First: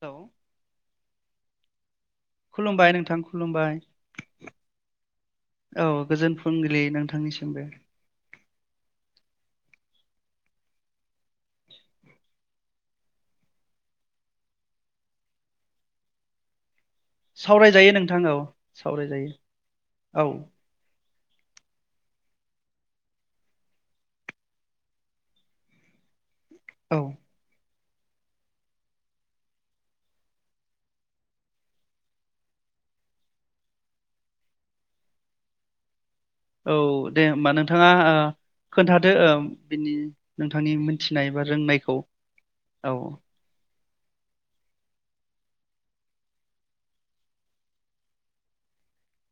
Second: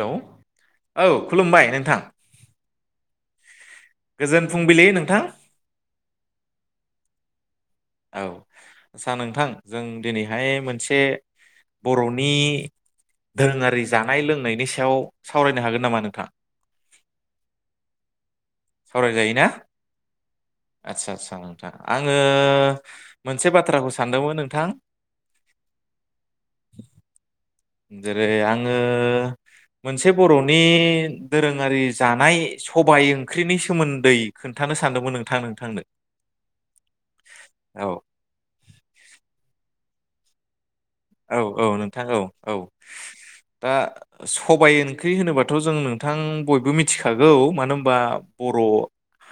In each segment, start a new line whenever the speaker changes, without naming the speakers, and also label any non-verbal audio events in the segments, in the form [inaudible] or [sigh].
लौ
औ
औ खुलुमबाय। नोंथां
खुलुमबाय नोंथां खुलुमबाय।
गोजोन फुंबिलि नोंथां।
थांनिसिमबो।
औ आचसा नोंथां जों दिनैहाय मोनसे बर'नि धोनआरि जानाय लोंनायनि सायाव सावरायनो हागोन नामा नोंथां?
सावरायजायो नोंथां औ सावरायजायो औ
थां नोंथां आङो मोनसे बाथ्राखौ सानदोंमोन नोंथां।
औ
जेरै आङो मोनसे बर'नि दोरोङारि जानाय सबाय ओंख्रिनि सोमोन्दै खोन्थानो सानदोंमोन नोंथां नोंथांनो।
औ दे होमबा
औ
नोंथाङा ओ खोन्थादो ओ बिनि नोंथांनि मोन
औ औ नोंथां औ औ दा सबाय ओंख्रि होनोबाथ' जों नोंथां बयबो मिथिखागौ मानो होनबा बर'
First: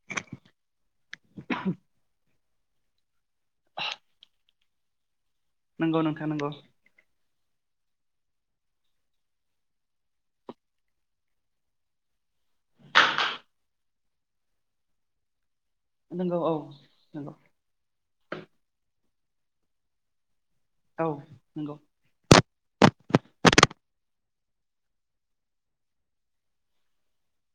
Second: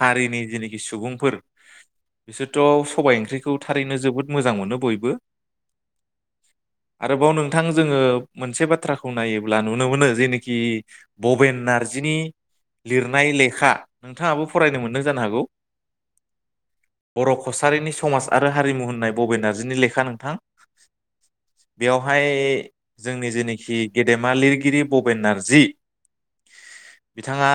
हारिनि जेनोखि सुबुंफोर बिसोरथ' सबायाइ ओंख्रिखौ थारैनो जोबोद मोजां मोनो बयबो
नंगौ नंखा नंगौ
आरोबाव नोंथां जोङो मोनसे बाथ्राखौ नायोब्ला नुनो मोनो जेनोखि बबेन नार्जिनि लिरनाय लेखा नोंथाङाबो फरायनो मोनदों जानो हागौ
नंगौ औ
बर'
नंगौ
कसारिनि समाज आरो हारिमु होननाय भबेन नार्जिनि लेखा नोंथां
औ नंगौ
बेवहाय जोंनि जेनोखि गेदेमा लिरगिरि भबेन नारजि बिथाङा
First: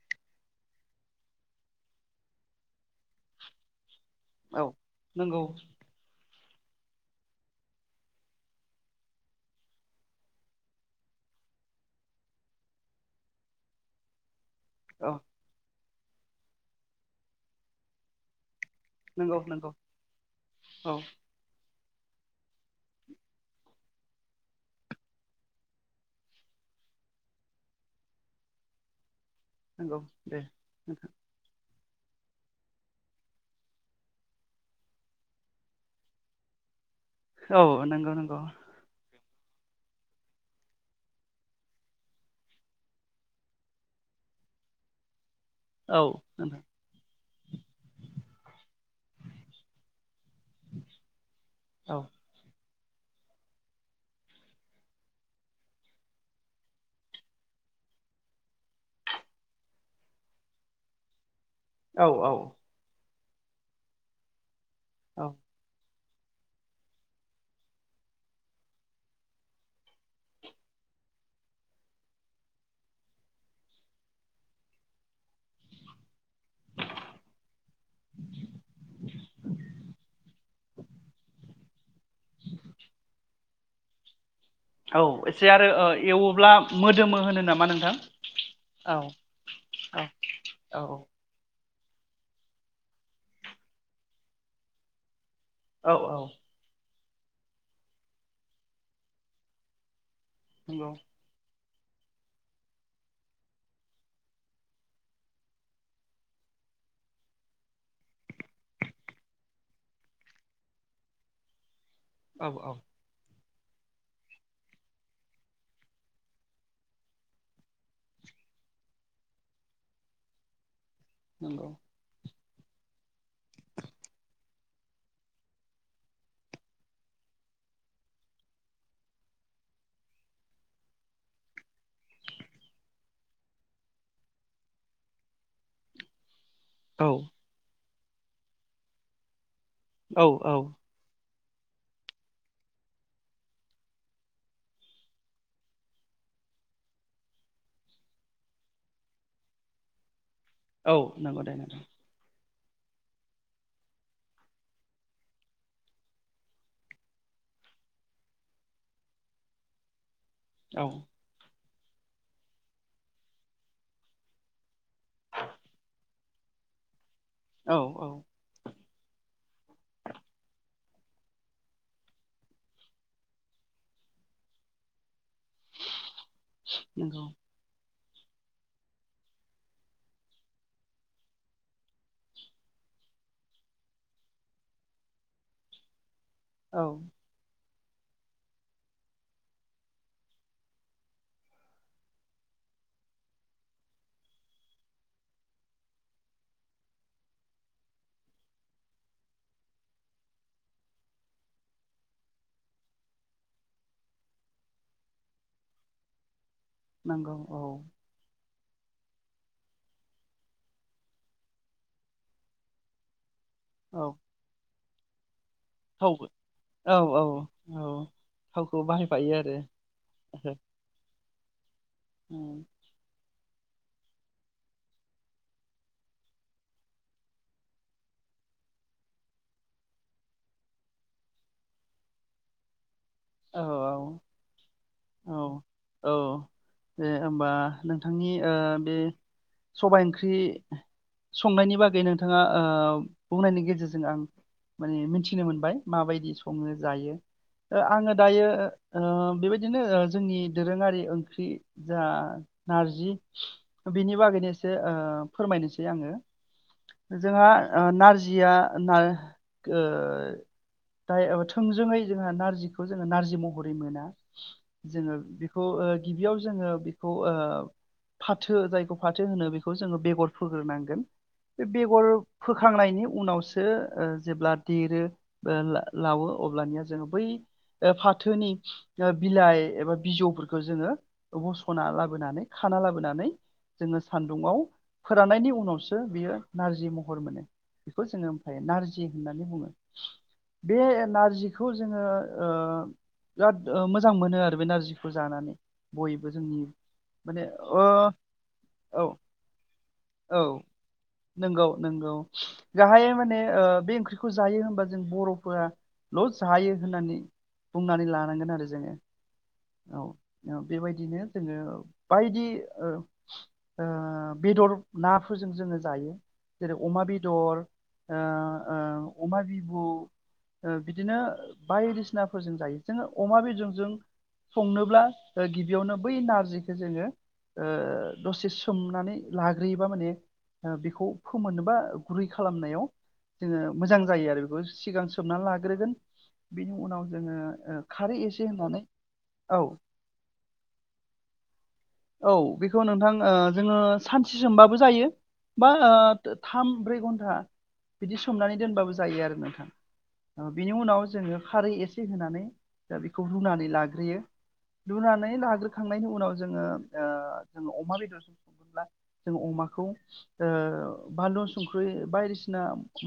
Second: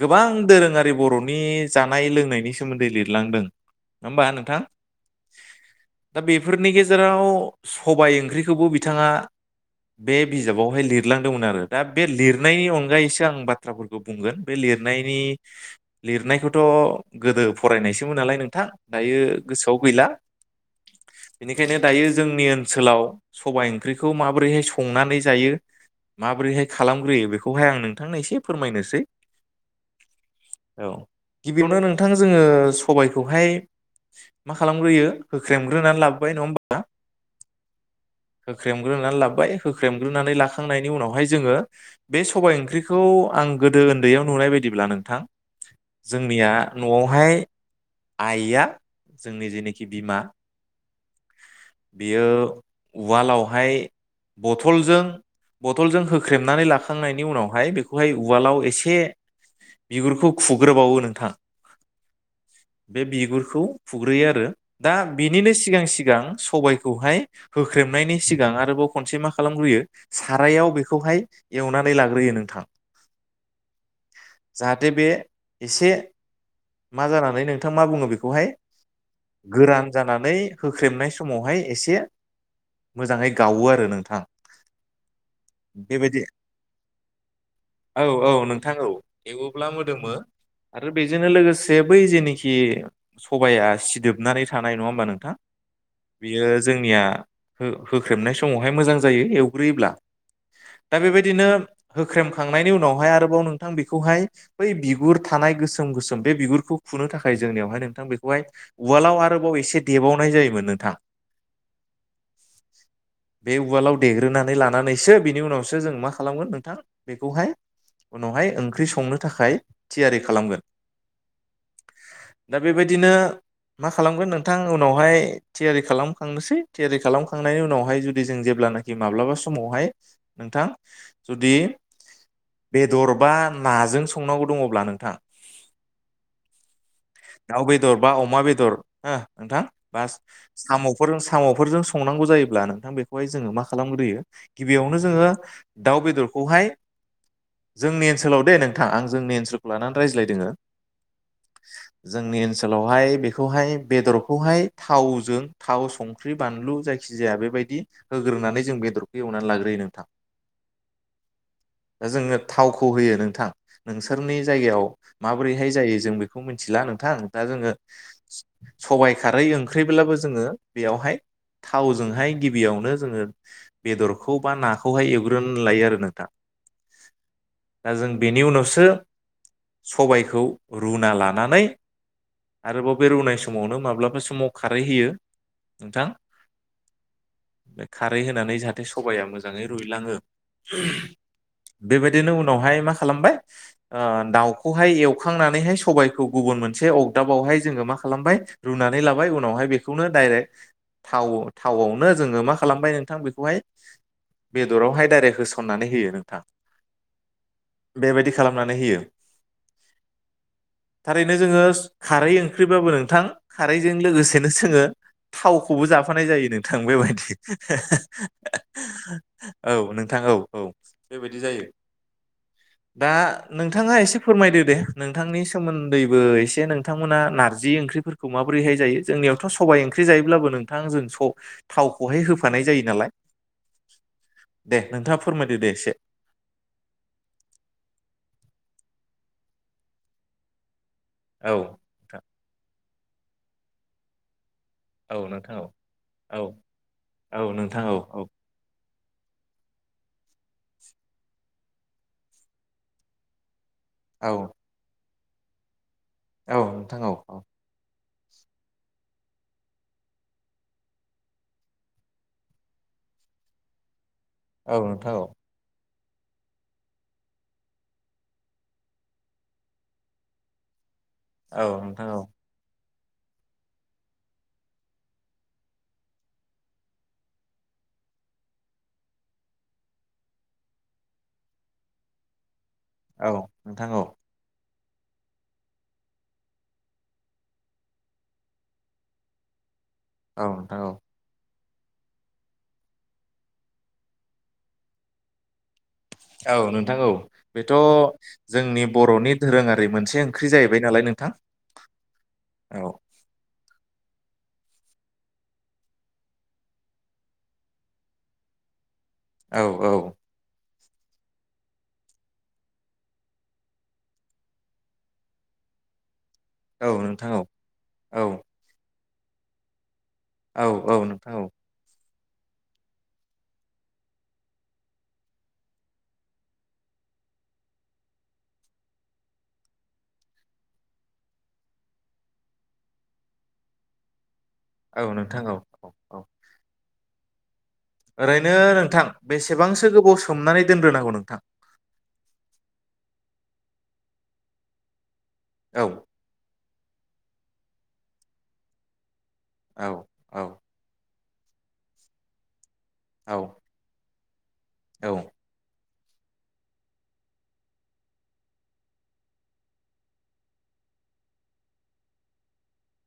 गोबां दोरोङारि बर'नि जानाय लोंनायनि सोमोन्दै लिरलांदों होमबा नोंथां
औ नंगौ
बे फोरनि गेजेराव सबाय ओंख्रिखौबो बिथाङा बे बिजाबावहाय लिरलांदोंमोन आरो दा बे लिरनायनि अनगायैसो आं बाथ्राफोरखौ बुंगोन बे
औ
लिरनायनि लिरनायखौथ' गोदो फरायनायसोमोन नालाय नोंथां
नंगौ
दायो
नंगौ
गोसोआव गैला
औ
बेनिखायनो दायो जोंनि ओनसोलाव सबायाइ ओंख्रिखौ माबोरैहाय संनानै जायो माबोरैहाय खालामग्रोयो बेखौहाय आं नोंथांनो एसे फोरमायनोसै।
नंगौ दे नोंथां।
थांनो जोंङो सबायखौहाय मा खालामग्रोयो होख्रेमग्रोनानै लाबोबाय नङा होमबा। [inaudible]
औ नंगौ नंगौ
खाय होख्रेमग्रोनानै लाखांनायनि उनावहाय जोङो बे सबाय ओंख्रिखौ आं गोदो उन्दैयाव नुनाय बायदिब्ला नोंथां
औ
जोंनिया
नोंथां
नआवहाय आइआ जोंनि जेनोखि बिमा
औ
बियो- उवालावहाय बथलजों बथलजों होख्रेमनानै लाखांनायनि उनावहाय बेखौहाय उवालाव एसे बिगुरखौ खुग्रोबावो नोंथां।
औ औ
बे बिगुरखौ फुग्रोयो आरो दा
औ
बिनिनो सिगां सिगां सिगां सबबायखौहाय होख्रेमनायनि सिगां आरोबाव खनसे मा खालामग्रोयो सारायाव बेखौहाय एवनानै लाग्रोयो नोंथां जाहाथे बे एसे मा जानानै नोंथां मा बुङो बेखौहाय गोरान जानानै होख्रेमनाय समावहाय एसे मोजाङै गावो आरो नोंथां।
औ एसे आरो
बेबायदि
एवोब्ला मोदोमो होनो नामा नोंथां
औ औ नोंथां
औ
एवोब्ला
औ औ
जे बै जेनिखि सबाया सिदोबनानै थानाय नङा होमबा नोंथां।
औ औ
बेयो जोंनिया होख्रेबनाय समावहाय मोजां जायो एवग्रोयोब्ला।
नंगौ
दा बेबायदिनो होख्रेमखांनायनि उनावहाय आरोबाव नोंथां बेखौहाय बै बिगुर थानाय गोसोम गोसोम बे बिगुरखौ खुनो थाखाय जोंनियावहाय नोंथां बेखौहाय उवाल्डआव आरोबाव एसे देबावनाय जायो मोन नोंथां।
औ औ
बे उवालाव देग्रोनानै लानानैसो बिनि उनावसो जों मा खालामगोन नोंथां बेखौहाय उनावहाय ओंख्रि संनो थाखाय थियारि खालामगोन।
नोंगौ।
दा बेबायदिनो मा खालामगोन नोंथां उनावहाय थियारि खालामखांनोसै थियारि खालामखांनायनि उनावहाय जुदि जों जेब्लानाखि माब्लाबा समावहाय नोंथां जुदि बेदर बा नाजों संनांगौ दङब्ला नोंथां
औ
दर बा अमा बेदर हो नोंथां।
औ औ
साम फोर साम फोरजों संनांगौ जायोब्ला नोंथां बेखौहाय जोङो मा खालामग्रोयो गिबियावनो जोङो दाउ बेदरखौहाय जोंनि ओनसोलाव दै नोंथां आं जोंनि ओनसोलखौ लानानै रायज्लायदोङो।
औ नंगौ दे नोंथां।
सोलावहाय बेखौहाय बेदरखौहाय थावजों थाव संख्रि बानलु जायखि जाया बेबायदि होग्रोनानै जों बेदरखौ एवनानै लाग्रोयो नोंथां।
औ
दा जोङो थावखौ होयो नोंथां नोंसोरनि जायगायाव माबोरैहाय जायो जों बेखौ मिथिला नोंथां। दा जोंङो
औ औ
सबबाय खारै ओं ख्रिब्लाबो जोङो बेयावहाय थावजोंहाय गिबियावनो जोङो बेदरखौ बा नाखौहाय एव ग्रोन लायो आरो नोंथां।
नंगौ
दा जों बेनि उनावसो सबायखौ रुना लानानै आरोबाव बे रुनाय समावनो माब्लाबा समाव खारै होयो नोंथां
औ
खारै होनानै जाहाथे सबाया मोजाङै रुइलाङो बेबायदिनो उनावहाय मा खालामबाय ओ दाउखौहाय एवखांनानैहाय सबाइखौ गुबुन मोनसे अगदाबावहाय जोङो मा खालामबाय रुनानै लाबाय उनावहाय बेखौनो डायरेक्ट थाव थावआवनो जोङो मा खालामबाय नोंथां बेखौहाय बेदरावहाय डाइरेक्ट होसननानै होयो नोंथां
नंगौ औ
बेबायदि खालामनानै होयो। थारैनो जोङो खारै ओंख्रिबाबो नोंथां। खारैजों
औ
लोगोसे जोङो थावखौबो जाफानाय
थावबो
जायो नोंथां
औ औ
बेबायदि
औ थावखौ बाहायफायो
औ नोंथां औ
आरो
औ बेबायदि जायो दा नोंथाङा एसे फोरमायदो दे नोंथांनि सोमोन्दैबो एसे नोंथांमोना नारजि ओंख्रिफोरखौ माबोरैहाय जायो। जोंनियावथ सबायाइ ओंख्रि जायोब्लाबो नोंथां जों स थावखौहाय होफानाय जायो नालाय।
औ
दे नोंथाङा
औ
फोरमायदो दे एसे
औ दे होमबा नोंथांनि ओ बे सबाय ओंख्रि
औ
संनायनि बागै नोंथाङा ओ बुंनायनि गेजेरजों आं माने मिथिनो
नोंथां औ नोंथां औ
मोनबाय माबायदि
औ
सङो जायो
औ
ओ
नोंथां औ
आङो
औ
दायो ओ बेबायदिनो जोंनि दोरोङारि ओंख्रि जा नारजि बिनि
औ
बागैनो एसे ओ फोरमायनोसै
औ नोंथां औ
[unintelligible]
औ
जोंहा नारजि या [unintelligible] थोंजोै जोंहा नारजि बेखौ जोङो नारजि महरै मोना
औ नोंथां
जोङो
औ
बेखौ गिबियाव जोङो बेखौ ओ फाथो जायखौ फाथो होनो बेखौ जोङो बेगर फोग्रोनांगोन बे
औ
बेगर
नोंथां औ
फोखांनायनि उनावसो जेब्ला देरो लवो अब्लानिया जोङो बै फाथोनि बिलाइ एबा बिजौफोरखौ जोङो बसना लाबोनानै खाना लाबोनानै
औ नोंथां
जोङो
औ
सान्दुंङाव फोराननायनि उनावसो बियो नारजि महर मोनो बेखौ जोङो ओमफ्राय नारजि होननानै बुङो।
औ नोंथां
बे
औ
नारजि खौ जोङो ओ बिराद ओ मोजां मोनो आरो बे नारजिखो जानानै बयबो
औ
जोंनि
नोंथां औ
माने
बेथ'
ओ
जोंनि
औ
बर'नि धोरोङारि मोन
औ नोंगौ नोंगौ
औ
गाहायै माने बे ओं- ख्रिखौ जायो होनबा जों बर'फोराल' जायो होननानै बुंनानै लानांगोन आरो जोङो
औ औ
औ बेबायदिनो जोङो बायदि ओ-ओ बेदर नाफोरजों जोङो जायो। जेरै
औ
अमा बेदर
नोंथां औ
ओ -
औ
ओ अमा बिबु
औ
ओ
औ
बिदिनो
नोंथां औ
बायदिसिना फोरजों जायो जोङो अमा मेजेमजों संनोब्ला ओ गिबियावनो बै नारजिखो जोङो ओ दसे सोमनानै लाग्रोयोबा माने ओ बेखौ फोमोननो बा गुरै खालामनायाव जोङो मोजां जायो आरो [unintelligible]
औ
सिगां सोमना
नोंथां औ औ
लाग्रोगोन
औ
बेनि उनाव जोङो ओ खारै एसे
ओरैनो
होनानै
नोंथां
औ
बेसेबांसो गोबाव सोमनानै दोनग्रोनांगौ नोंथां
औ बिखौ नोंथां ओ जोङो सानसे सोमबाबो जायो बा
औ
[unintelligible] थाम ब्रै घन्टा बिदि सोमनानै दोनबाबो जायो आरो नोंथां
औ औ
ओ बिनि उनाव जोङो खारै एसे होनानै दा बेखौ
औ
रुनानै लाग्रोयो रुनानै लाग्रो। खांनायनि उनाव जोङो ओ जोंङो अमा बेदर संङोब्ला जों अमाखौ ओ बानलु संख्रै बायदिसिना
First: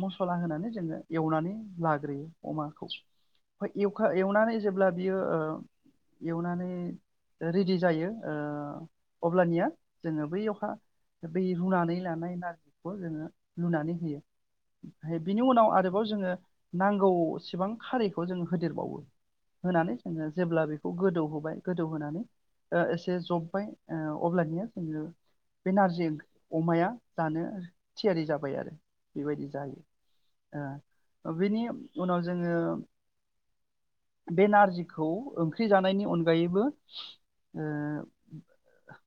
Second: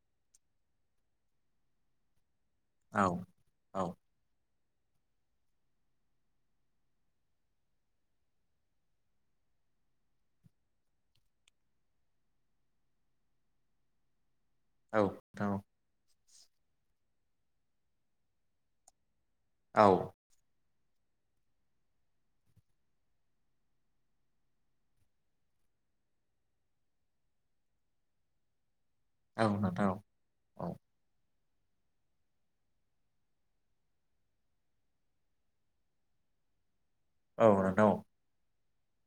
मसला होनानै जोङो एवनानै लाग्रोयो।
औ
[unintelligible] जेब्ला बियो ओ एवनानै रेदि जायो ओ अब्लानिया जोङो बैयावहा बै रुनानै लानाय नारजिखो जोङो लुनानै होयो।
औ
हे बिनि
नोंथां
उनाव आरोबाव जोङो नांगौसिबां खारैखौ जों होदेरबावो
औ
होनानै जोङो जेब्ला बे खौ गोदौहोबाय गोदौहोनानै ओ एसे जब्बाय ओ अब्लानिया जोङो बे नारजि ओंख अमाया जानो थियारि जाबाय आरो।
औ
बेबायदि जायो
नोंथां औ
ओ ओ बेनि उनाव जोङो बे नारजिखौ ओंख्रि जानायनि अनगायैबो
औ
ओ।
नोंथां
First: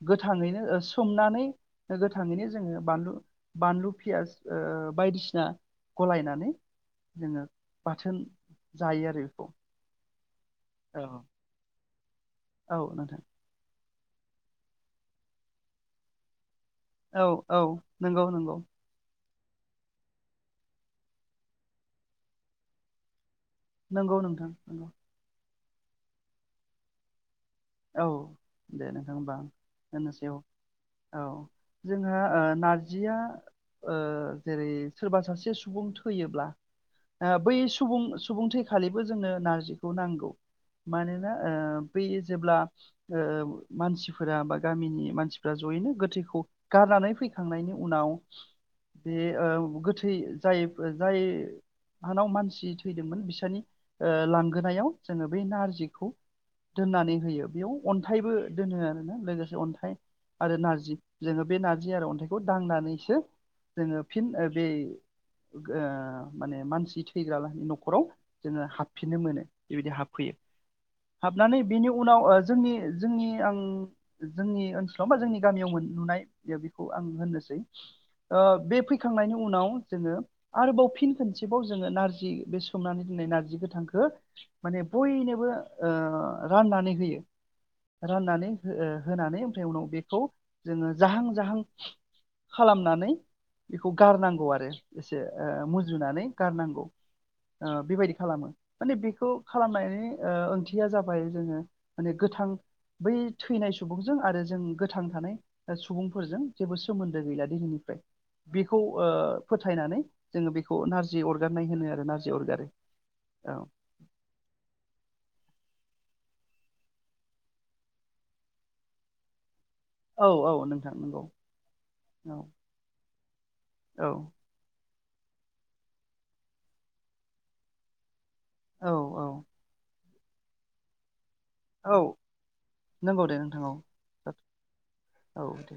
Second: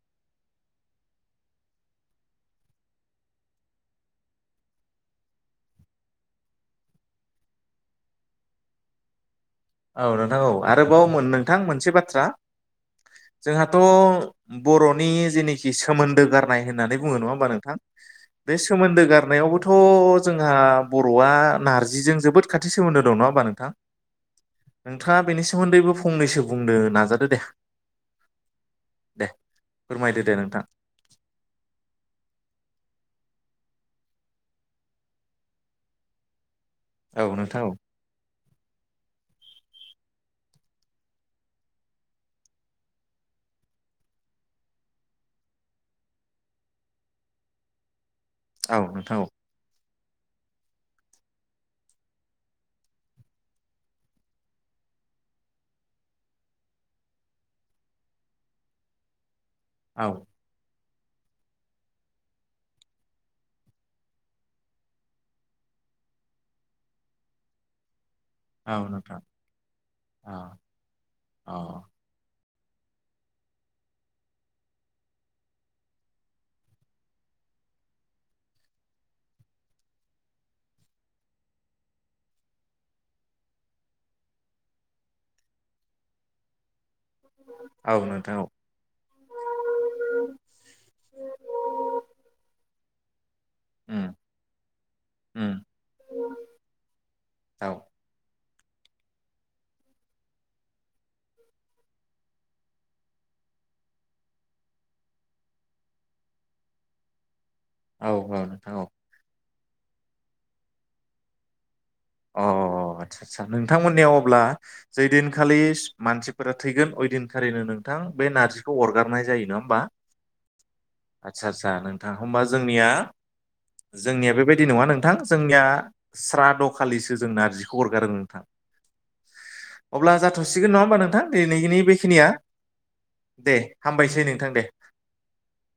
गोथाङैनो सोमनानै गोथाङैनो जोङो बानलु बानलु पियास ओ बायदिसिना गलायनानै जोङो बाथोन जायो आरो बेखौ
ओ नों औ आरोबाव मोन नोंथां मोनसे बाथ्रा। थ्रा
औ नोंथां।
थ' बर'नि जेनेखि सोमोन्दोगार नाय होननानै बोङो
औ
नङा होमबा
औ
नोंथां
नंगौ नंगौ
बे सोमोनदो गार नायावबोथ' जोंहा बर'आ नारजिजों जोबोद खाथि सोमोन्दो दं नङा हानबा नों
नंगौ। थां नंगौ।
सोमोन्दैबो फंनैसो बुंनो नाजादो दे
औ दे नोंथां होनबा
फोरमायदो
होननोसै
दे
औ
नोंथां
औ जोंहा ओ नारजि जिया ओ जेरै सोरबा सासे सुबुं थैयोब्ला।
औ
ओ बै
नोंथां औ
सुबुं सुबुं थै खालिबो जोंनो नारजिखौ नांगौ मानोना ओ बि जेब्ला ओ मानसिफोरा बा गामिनि मानसिफ्रा जयैनो गोथैखौ गारनानै फैखांनायनि उनाव।
औ
बे
नोंथां
औ गोथै जाय जाय हानाव मानसि थैदोंमोन बिसोरनि ओ लांगोनायाव जोङो बे नारजिखौ दोननानै। होयो बेयाव अन्थाइबो दोनो आरोना लोगोसे। अन्थाइ
औ
आरो नारजि जोङो बे नारजि आरो अन्थाइखौ दांनानैसो जोङो फिन बे ओ माने मानसि थैग्रा लाहानि न'खराव जोङो
औ
हाबफिननो
नोंथां
मोनो बेबायदि
औ
हाबफैयो
औ
हाबनानै बेनि उनाव जोंनि जोंनि आं जोंनि ओनसोलाव बा जोंनि गामियाव मोन नुनाय बेखौ आं होननोसै ओ बे फैखांनायनि उनाव जोङो आरोबाव फिन खनसेबाव जोङो नारजि बे सोमनानै दोननाय नारजि गोथांखौ माने बयनोबो ओ राननानै होयो
औ नोंथां औ
राननानै ओ होनानै ओमफ्राय उनाव बेखौ जोङो जाहां जाहां खालाम नानै बेखौ
उम
गारनांगौ आरो एसे
उम
मुजुनानै गारनांगौ ओ
औ
बेबायदि खालामो माने बेखौ खालामनायनि ओ ओंथिया जाबाय बाय जोङो माने गोथां बै थैनाय सुबुंजों आरो जों गोथां थानाय ओ सुबुंफोरजों जेबो सोमोन्दो गैला दैनिफ्राय
औ औ नोंथां
बेखौ
औ
ओ फोथायनानै जोङो बेखौ नारजि अरगारनाय होनो आरो नारजि
औ औ
अरगारो
औ आदसा आदसा
औ
नोंथांमोननियाव अब्ला जैदिनखालि मानसिफोरा थैगोन अयदिनखालिनो नोंथां बे नारजिखौ अरगारनाय जायो नङा मा
औ औ नोंथां नंगौ
आदसा आदसा नोंथां
औ
होमबा जोंनिया
औ
जोंनिया बेबायदि नङा नों नोंथां जोंनिया स्राद' खालिसो जों नारजिखौ हरगारो नोंथां
औ औ
अब्ला जाथ'सिग नङा होनबा नोंथां दिनैनि
औ
बेखिनिया
नंगौ
दे
नोंथां
हामबायसै
औ
नोंथां दे।
औ दे